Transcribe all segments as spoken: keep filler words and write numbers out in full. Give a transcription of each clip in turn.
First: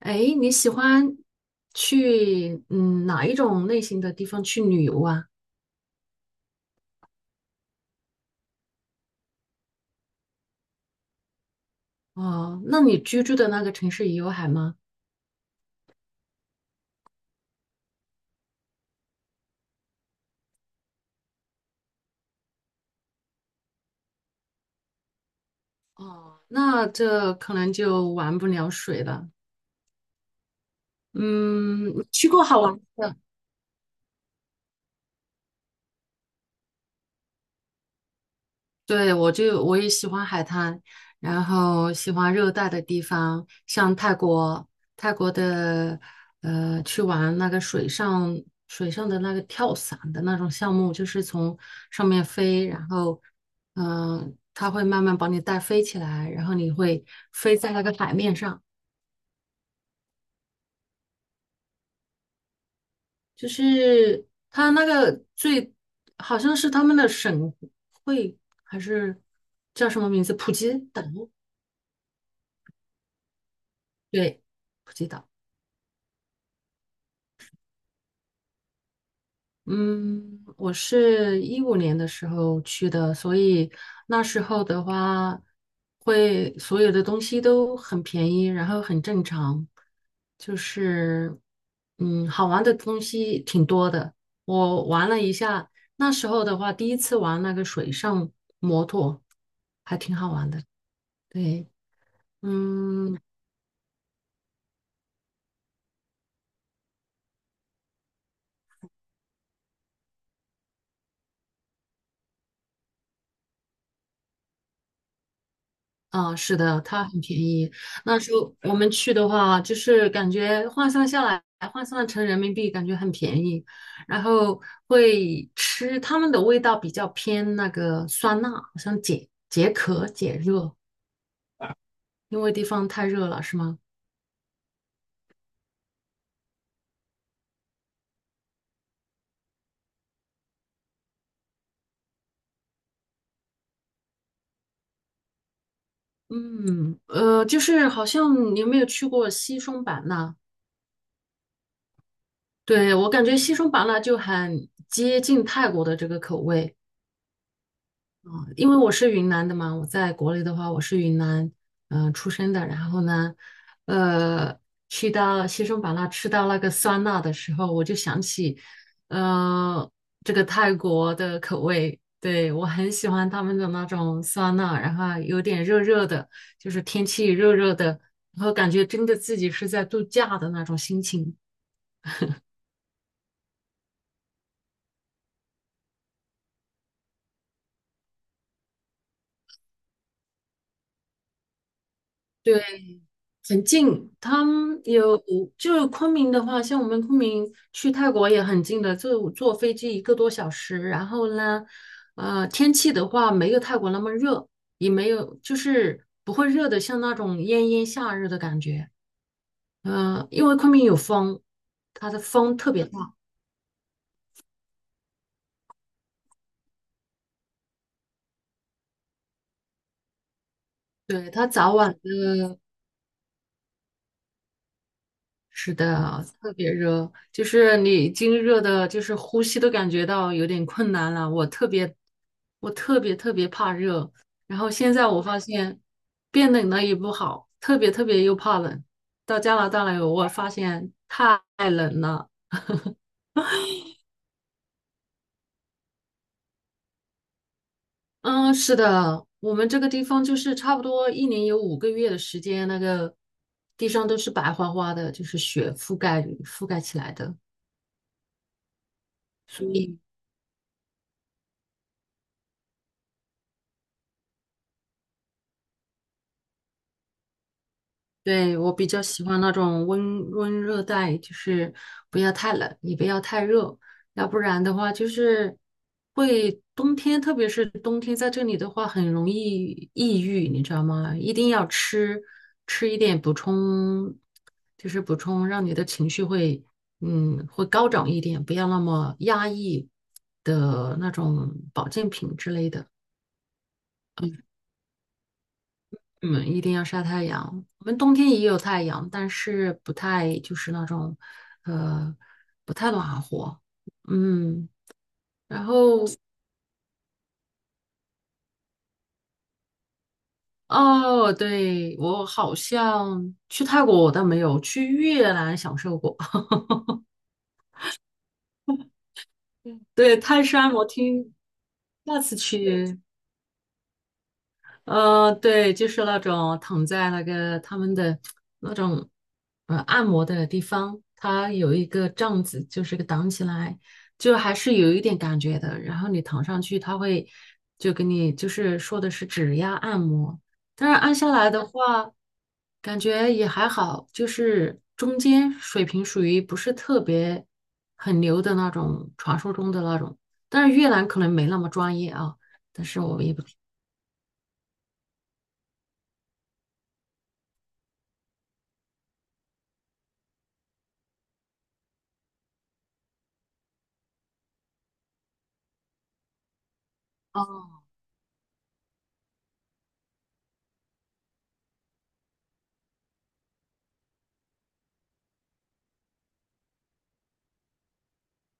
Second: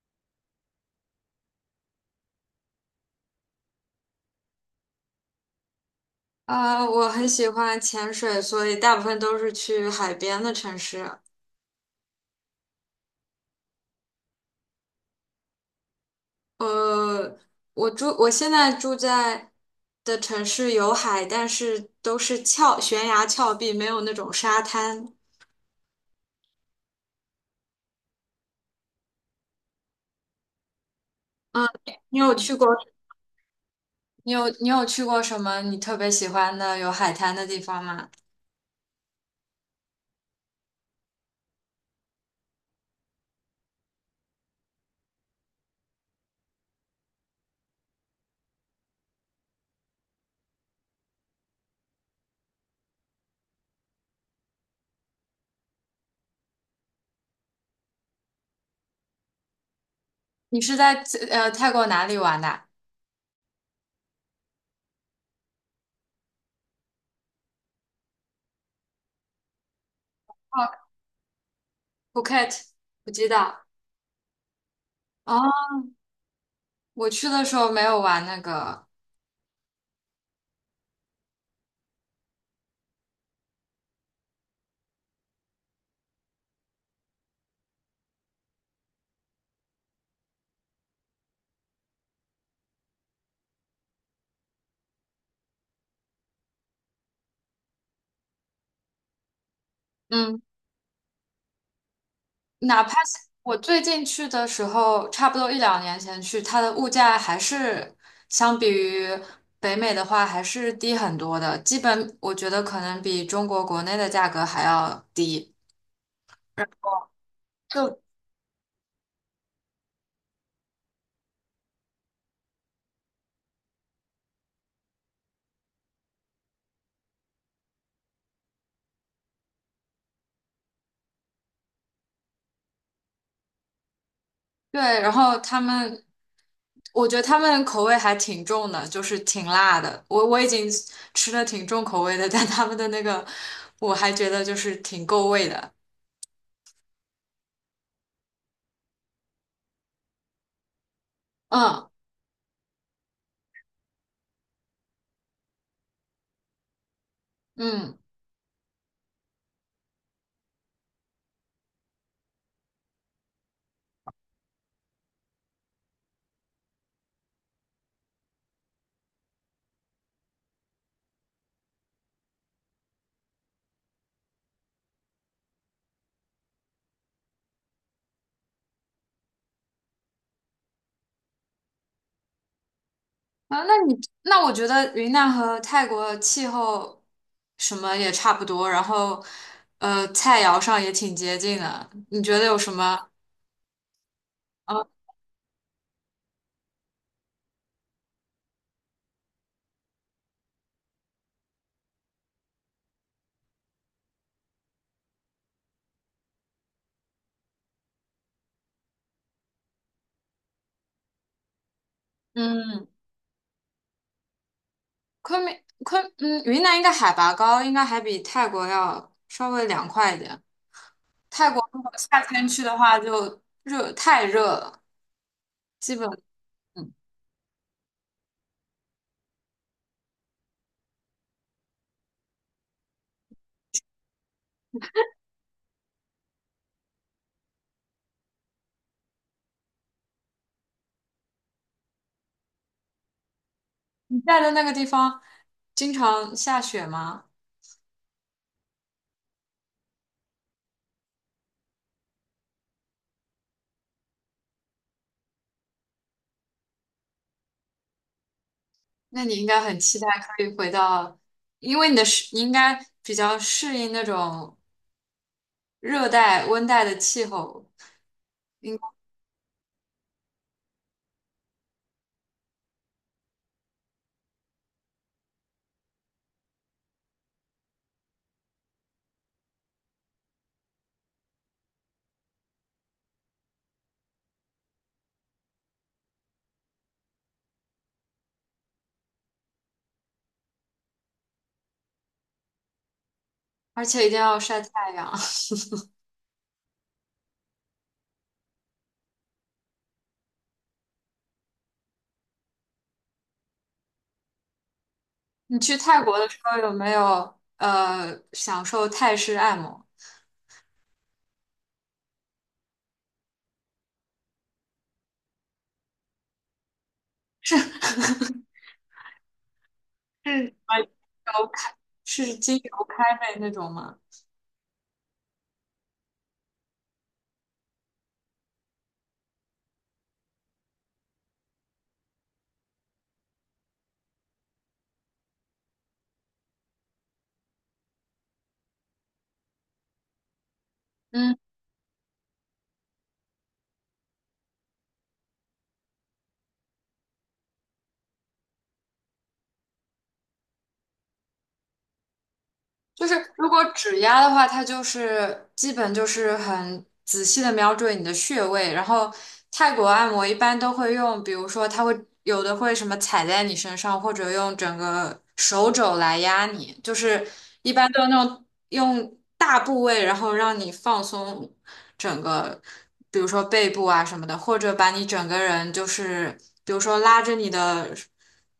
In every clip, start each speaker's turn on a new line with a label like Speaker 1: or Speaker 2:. Speaker 1: 哎，你喜欢去嗯哪一种类型的地方去旅游啊？
Speaker 2: 啊，我很喜欢潜水，所以大部分都是去海边的城市。
Speaker 1: 哦，那你居住的那个城市也有海吗？
Speaker 2: 呃，我住，我现在住在的城市有海，但是都是峭悬崖峭壁，没有那种沙滩。
Speaker 1: 哦，那这可能就玩不了水了。
Speaker 2: 嗯，
Speaker 1: 嗯，
Speaker 2: 你
Speaker 1: 去
Speaker 2: 有
Speaker 1: 过
Speaker 2: 去
Speaker 1: 好
Speaker 2: 过？
Speaker 1: 玩的。
Speaker 2: 你有你有去过什么你特别喜欢的有海滩的地方吗？
Speaker 1: 对，我就我也喜欢海滩，然后喜欢热带的地方，像泰国，泰国的呃，去玩那个水上水上的那个跳伞的那种项目，就是从上面飞，然后嗯、呃它会慢慢把你带飞起来，然后你会飞在那个海面上，
Speaker 2: 你是在呃泰国哪里玩的啊？
Speaker 1: 就是它那个最好像是他们的省会还是叫什么名字？普吉
Speaker 2: 哦
Speaker 1: 岛，
Speaker 2: ，Phuket，普吉岛。
Speaker 1: 对，普吉岛。
Speaker 2: 哦，我去的时候没有玩那个。
Speaker 1: 嗯，我是一五年的时候去的，所以那时候的话，会所有的东西都很便宜，然后很正常，就是嗯，好玩的东西挺多的。我玩了一下，那时候的话，第一次玩那个水上摩托，还挺好
Speaker 2: 嗯。
Speaker 1: 玩的。对，
Speaker 2: 哪怕是
Speaker 1: 嗯，
Speaker 2: 我最近去的时候，差不多一两年前去，它的物价还是相比于北美的话还是低很多的，基本我觉得可能比中国国内的价格还要低。
Speaker 1: 啊，是的，它很便宜。
Speaker 2: 就
Speaker 1: 那时候我们去的话，就是感觉换算下来，换算成人民币，感觉很便宜。然后会吃他们的味道比较偏那个酸辣，好像解解渴解热，因为地方太热了，是吗？
Speaker 2: 对，然后他们，我觉得他们口味还挺重的，就是挺辣的。我我已经吃的挺重口味的，但他们的那个我还觉得就是挺够味的。
Speaker 1: 嗯，呃，就是好像你有没有去过西双版纳？
Speaker 2: 嗯
Speaker 1: 对，我感觉西双版纳就很接近泰国的这个口味。
Speaker 2: 嗯。
Speaker 1: 因为我是云南的嘛，我在国内的话，我是云南，嗯、呃出生的。然后呢，呃，去到西双版纳吃到那个酸辣的时候，我就想起，呃，这个泰国的口味，对，我很喜欢他们的那种酸辣，然后有点热热的，就是天气热热的，然后感觉真的自己是在度假的那种心情。
Speaker 2: 啊，那你那我觉得云南和泰国的气候什么也差不多，然后呃，菜肴上也挺接近的。你觉得有
Speaker 1: 对。
Speaker 2: 什么？
Speaker 1: 很近，他们
Speaker 2: 啊？
Speaker 1: 有就是昆明的话，像我们昆明去泰国也很近的，就坐飞机一个多小时。然后呢，呃，天气的话没有泰国那么热，也没有就是不会热的像那种炎炎夏日的感觉。嗯、因为昆明有风，它的风特
Speaker 2: 嗯，
Speaker 1: 别大，
Speaker 2: 昆明昆嗯，云南应该海拔高，应该还比泰国要稍微凉快一点。
Speaker 1: 对，它
Speaker 2: 泰国
Speaker 1: 早
Speaker 2: 如果
Speaker 1: 晚
Speaker 2: 夏天
Speaker 1: 的
Speaker 2: 去的话，就热太热了，
Speaker 1: 是
Speaker 2: 基
Speaker 1: 的
Speaker 2: 本
Speaker 1: 啊，特别
Speaker 2: 嗯，
Speaker 1: 热，就是你已经热的，就是呼吸都感觉到有点困难了。我特别，我特别特别怕热，然后现在我发现变冷了也不好，特别特别又怕冷。到加拿大来，我发现太冷了。
Speaker 2: 你在的那个地方经常下雪吗？
Speaker 1: 嗯，是的，我们这个地方就是差不多一年有五个月的时间，那个地上都是白花花的，就是雪覆盖覆盖起来的。
Speaker 2: 那你应该
Speaker 1: 所
Speaker 2: 很期
Speaker 1: 以。
Speaker 2: 待可以回到，因为你的适，你应该比较适应那种热带、温带的气候，
Speaker 1: 对，我
Speaker 2: 应，
Speaker 1: 比较喜欢那种温温热带，就是不要太冷，也不要太热，要不然的话就是会冬天，特别是冬天在这里的话，很容易抑郁，你知道吗？一定要吃吃一点补充，就是补充让你的情绪会嗯会高涨一点，不要那么压抑的那种保健品之类的。
Speaker 2: 而且一定要晒太阳。
Speaker 1: 嗯，一定要晒太阳。我们冬天也有太阳，但是不太就是那种，呃，不太暖和。嗯，
Speaker 2: 你
Speaker 1: 然
Speaker 2: 去泰
Speaker 1: 后
Speaker 2: 国的时候有没有呃享受泰式按摩？
Speaker 1: 哦，对，我好像去泰国我倒没有，去越南享受过。对，
Speaker 2: 是
Speaker 1: 泰
Speaker 2: 什
Speaker 1: 山
Speaker 2: 么
Speaker 1: 我
Speaker 2: 精
Speaker 1: 听
Speaker 2: 油开，
Speaker 1: 下
Speaker 2: 是
Speaker 1: 次
Speaker 2: 精油
Speaker 1: 去
Speaker 2: 开背那种吗？
Speaker 1: 呃，对，就是那种躺在那个他们的那种呃按摩的地方，它有一个帐子，就是个挡起来，就还是有一点感觉的。然后你躺上去，它会就给你就是说的是指压按摩，但是按下
Speaker 2: 嗯。
Speaker 1: 来的话，感觉也还好，就是中间水平属于不是特别很牛的那种，传说中的那种。但是越南可能没那么专业啊，但是
Speaker 2: 就是
Speaker 1: 我也不
Speaker 2: 如
Speaker 1: 知
Speaker 2: 果指压的话，它就是基本就是很仔细的瞄准你的穴位，然后泰国按摩一般都会用，比如说它会有的会什么踩在你身上，或者用整个手肘来压你，就是一
Speaker 1: 道。
Speaker 2: 般都那种用大部位，然后让你放松整个，比如说背部啊什么的，或者把你整个人就是比如说拉着你的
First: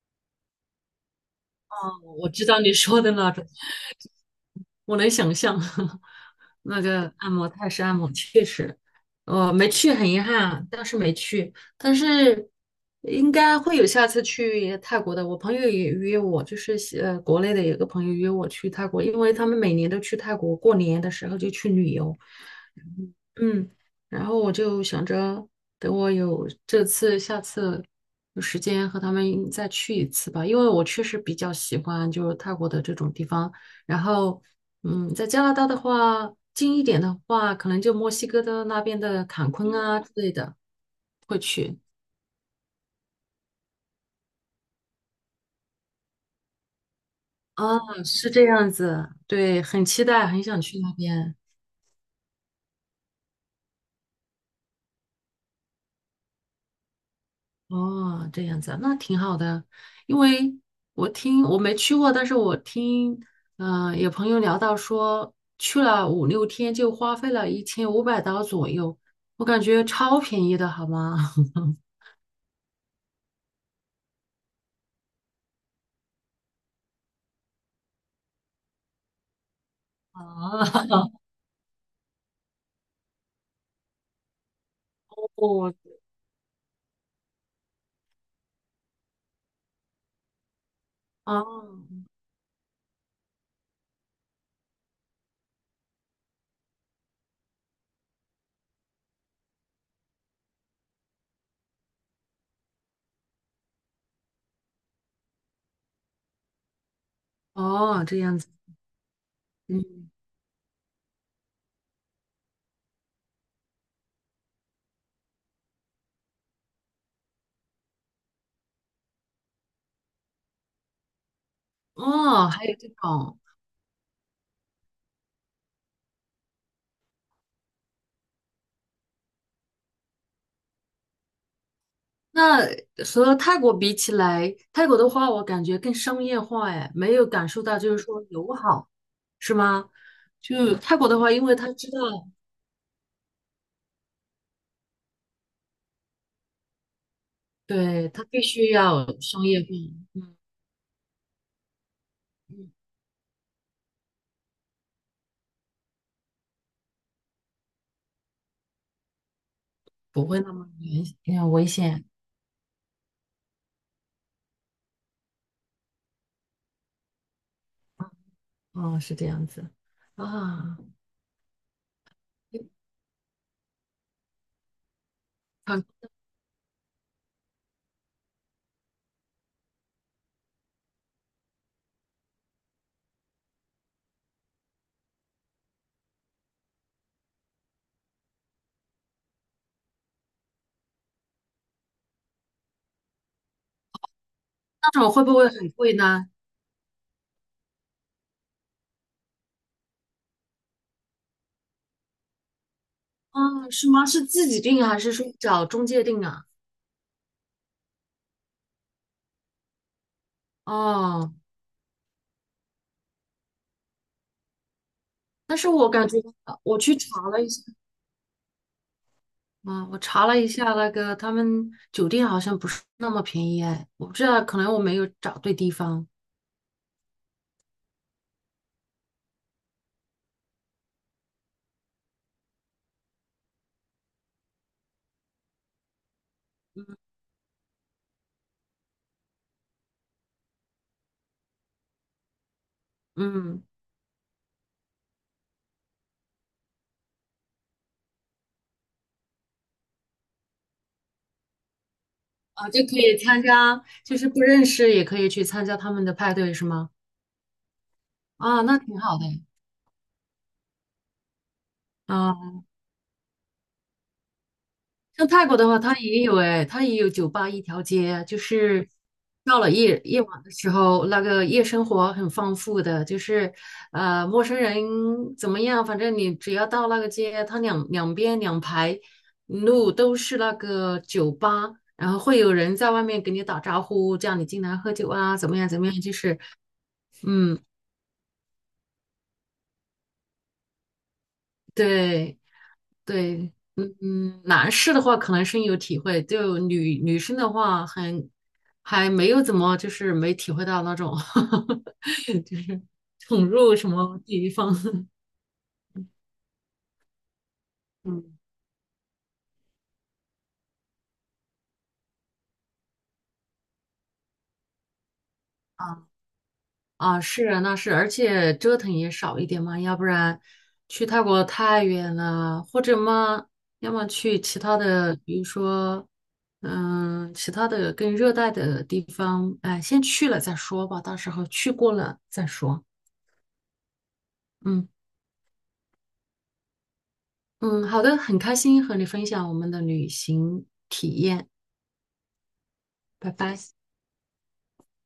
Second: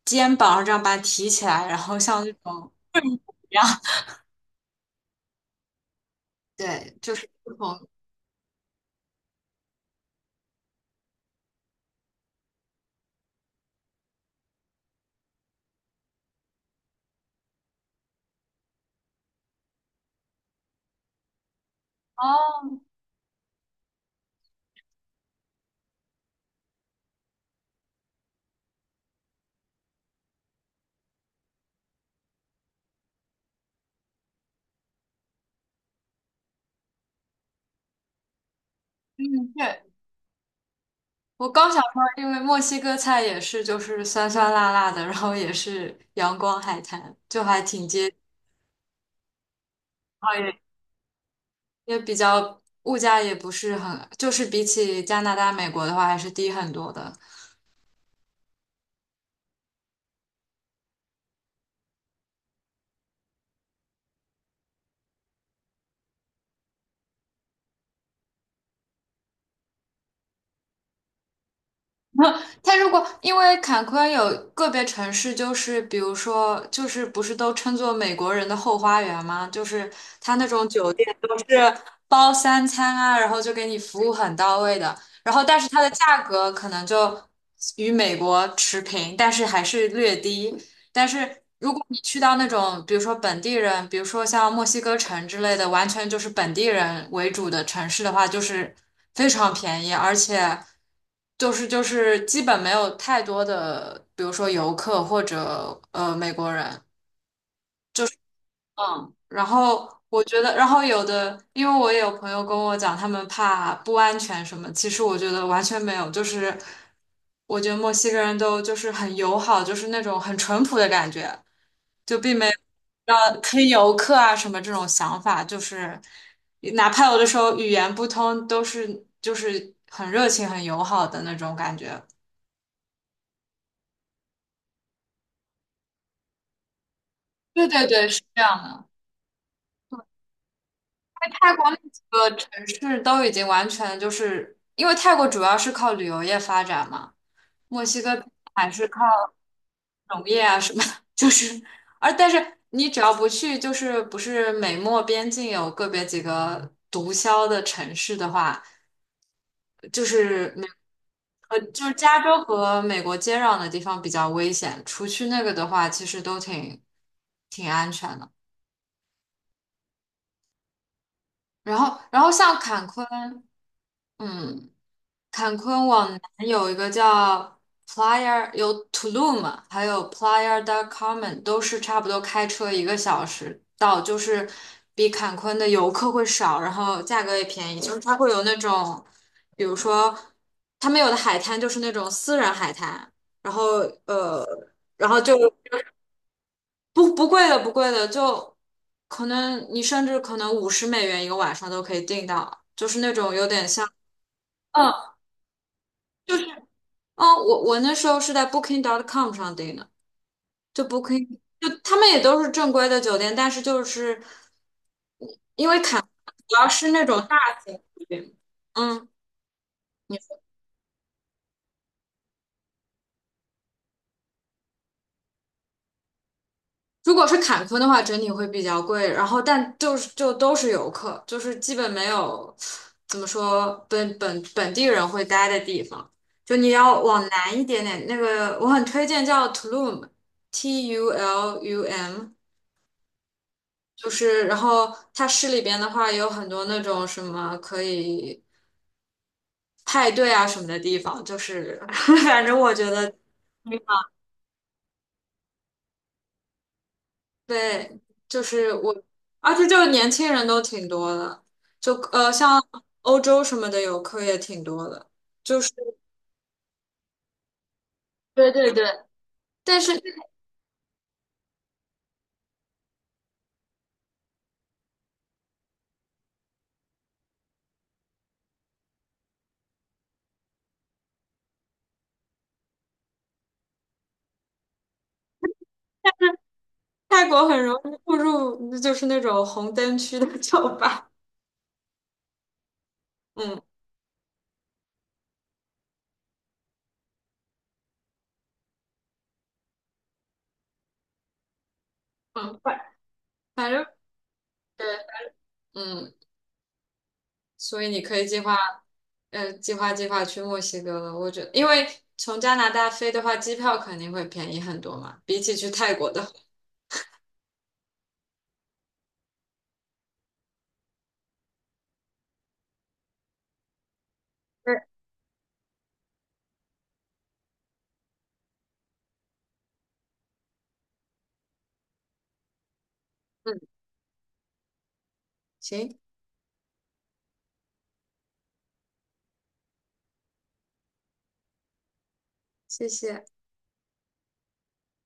Speaker 2: 肩膀，这样把它提起来，然后像
Speaker 1: 我
Speaker 2: 那
Speaker 1: 知道
Speaker 2: 种。
Speaker 1: 你说的那种，我能想象 那
Speaker 2: 对，
Speaker 1: 个
Speaker 2: 就是
Speaker 1: 按摩
Speaker 2: 不
Speaker 1: 泰式
Speaker 2: 同。
Speaker 1: 按摩，确实，我没去，很遗憾，当是没去，但是应该会有下次去泰国的。我朋友也约我，就是呃，国内的有个朋友约我去泰国，因为他们每年都去泰国，过年的时候就去旅游，
Speaker 2: 哦，
Speaker 1: 嗯，然后我就想着，等我有这次、下次有时间和他们再去一次吧，因为我确实比较喜欢就是泰国的这种地方。然后，嗯，在加拿大的话，近一点的话，可能就墨西哥的那边的坎
Speaker 2: 嗯，
Speaker 1: 昆
Speaker 2: 对，
Speaker 1: 啊之类的会
Speaker 2: 我刚
Speaker 1: 去。
Speaker 2: 想说，因为墨西哥菜也是就是酸酸辣辣的，然后也是阳光海滩，就还
Speaker 1: 啊，
Speaker 2: 挺接，
Speaker 1: 是这样子，对，很期待，
Speaker 2: 然后
Speaker 1: 很
Speaker 2: 也
Speaker 1: 想去那边。
Speaker 2: 也比较物价也不是很，就是比起加拿大、美国的话还是低很多的。
Speaker 1: 哦，这样子啊那挺好的。因为我听我没去过，但是我听，嗯、有朋友聊到说去了五六天就花费了一千五百刀左右，我感觉超便宜的，好吗？
Speaker 2: 他如果因为坎昆有个别城市，就是比如说，就是不是都称作美国人的后花园吗？就是
Speaker 1: 啊，
Speaker 2: 他那种酒店 都是包三餐啊，然后就给你服务很到位的。然后，但是它
Speaker 1: 哦
Speaker 2: 的价格可能就与美国持平，但是还是略低。但是如
Speaker 1: 哦
Speaker 2: 果你去到那种，比如说本地人，比如说像墨西哥城之类的，完全就是本地人为主的城市的话，就是非常便宜，而且就是就是基本没有太多的，比如说游客或者呃美国人。
Speaker 1: 哦，这样子，
Speaker 2: 嗯，然后
Speaker 1: 嗯，
Speaker 2: 我觉得，然后有的，因为我也有朋友跟我讲，他们怕不安全什么，其实我觉得完全没有，就是我觉得墨西哥人都就是很友好，就是那种很淳朴的感觉。就并没
Speaker 1: 哦，
Speaker 2: 有
Speaker 1: 还有这种。
Speaker 2: 让坑游客啊什么这种想法，就是哪怕有的时候语言不通，都是就是很热情、很友好的那种感觉。
Speaker 1: 那和泰国比起来，泰国的话，我感觉更商业化，哎，没有感受
Speaker 2: 对
Speaker 1: 到
Speaker 2: 对
Speaker 1: 就是
Speaker 2: 对，是
Speaker 1: 说
Speaker 2: 这
Speaker 1: 友
Speaker 2: 样的。
Speaker 1: 好，是吗？就泰国的话，因
Speaker 2: 泰
Speaker 1: 为
Speaker 2: 国
Speaker 1: 他
Speaker 2: 那
Speaker 1: 知道，
Speaker 2: 几个城市都已经完全就是，因为泰国主要是靠旅游业发展嘛，墨西
Speaker 1: 对，
Speaker 2: 哥
Speaker 1: 他必
Speaker 2: 还
Speaker 1: 须
Speaker 2: 是靠
Speaker 1: 要商业化，
Speaker 2: 农
Speaker 1: 嗯
Speaker 2: 业啊什么，就是而但是
Speaker 1: 嗯
Speaker 2: 你只要不去，就是不是美墨边境有个别几个毒枭的城市的话。就
Speaker 1: 不会
Speaker 2: 是
Speaker 1: 那
Speaker 2: 没。
Speaker 1: 么危呃
Speaker 2: 呃，
Speaker 1: 危
Speaker 2: 就是
Speaker 1: 险，
Speaker 2: 加州和美国接壤的地方比较危险，除去那个的话，其实都挺挺安全的。
Speaker 1: 哦，是这样子啊。
Speaker 2: 然后，然后像坎昆，嗯，坎昆
Speaker 1: 很
Speaker 2: 往南有一个叫 Playa，有 Tulum，还有 Playa del Carmen，都是差不多开车一个小时到，就是比坎昆的游客会少，然后价格也便宜。就是它会有那种，比如说他们有的海滩就是那种私人海滩，然后呃，
Speaker 1: 那
Speaker 2: 然
Speaker 1: 种
Speaker 2: 后
Speaker 1: 会不
Speaker 2: 就
Speaker 1: 会很贵呢？
Speaker 2: 不不贵的不贵的，就可能你甚至可能五十美元一个晚上都可以订到，就是那种有点
Speaker 1: 啊，
Speaker 2: 像。
Speaker 1: 是吗？是自己定还
Speaker 2: 嗯。
Speaker 1: 是说找中介定
Speaker 2: 就
Speaker 1: 啊？
Speaker 2: 哦，我我那时候是在 Booking 点 com 上订的，就
Speaker 1: 哦，
Speaker 2: Booking，就他们也都是正规的酒店，但是就是主
Speaker 1: 但是我感觉
Speaker 2: 要
Speaker 1: 我
Speaker 2: 是
Speaker 1: 去
Speaker 2: 那种
Speaker 1: 查
Speaker 2: 大
Speaker 1: 了一下。
Speaker 2: 型酒店。嗯，
Speaker 1: 啊，我查
Speaker 2: 你
Speaker 1: 了一下，那个他们酒店好像不是那么便宜哎，我不知道，可能我没有找对地方。
Speaker 2: 如果是坎昆的话，整体会比较贵，然后但就是就都是游客，就是基本没有怎么说本本本地人会待的地方。就你要往南一点点，那个我很推荐叫 Tulum，T U L U M，
Speaker 1: 嗯，
Speaker 2: 就是，然后它市里边的话有很多那种什么可以派对啊什么的地方，就是 反正
Speaker 1: 啊，
Speaker 2: 我
Speaker 1: 就
Speaker 2: 觉
Speaker 1: 可
Speaker 2: 得
Speaker 1: 以参加，就是不认识也可以去参加他们的派对是吗？
Speaker 2: 对，就
Speaker 1: 啊，
Speaker 2: 是
Speaker 1: 那挺
Speaker 2: 我，
Speaker 1: 好的。
Speaker 2: 而且就是年轻人都挺多的，就呃
Speaker 1: 啊。
Speaker 2: 像欧洲什么的游客也挺多的，
Speaker 1: 像泰国
Speaker 2: 就
Speaker 1: 的
Speaker 2: 是
Speaker 1: 话，它也有哎，它也有酒吧一条街，就
Speaker 2: 对对对，
Speaker 1: 是到了
Speaker 2: 但是
Speaker 1: 夜夜晚的时候，那个夜生活很丰富的，就是呃，陌生人怎么样，反正你只要到那个街，它两两边两排路都是那个酒吧，然后会有人在外面给你打招呼，叫你进来喝酒啊，怎么样怎么样，就是
Speaker 2: 泰国
Speaker 1: 嗯，
Speaker 2: 很容易步入就是那种红灯区的酒吧，
Speaker 1: 对。对，
Speaker 2: 嗯
Speaker 1: 嗯，嗯，男士的话可能深有体会，就女女生的话很还没有怎么就是没体会到那种 就
Speaker 2: 嗯，反
Speaker 1: 是宠
Speaker 2: 反
Speaker 1: 入
Speaker 2: 正
Speaker 1: 什么地方，
Speaker 2: 对，嗯，所以你 可
Speaker 1: 嗯
Speaker 2: 以计划。呃，计划计划去墨西哥了。我觉得，因为从加拿大飞的话，机票肯定会便宜很多嘛，比起去泰
Speaker 1: 啊
Speaker 2: 国的。
Speaker 1: 啊是啊那是，而且折腾也少一点嘛，要不然去泰国太远了，或者嘛，要么去其他
Speaker 2: 对
Speaker 1: 的，比如说嗯其他的更热带的地方，哎，先去了再说吧，到时候去过了再说，
Speaker 2: 嗯，
Speaker 1: 嗯。
Speaker 2: 行，
Speaker 1: 嗯，好的，很开心和你分享我们的旅行，
Speaker 2: 谢谢。
Speaker 1: 拜拜。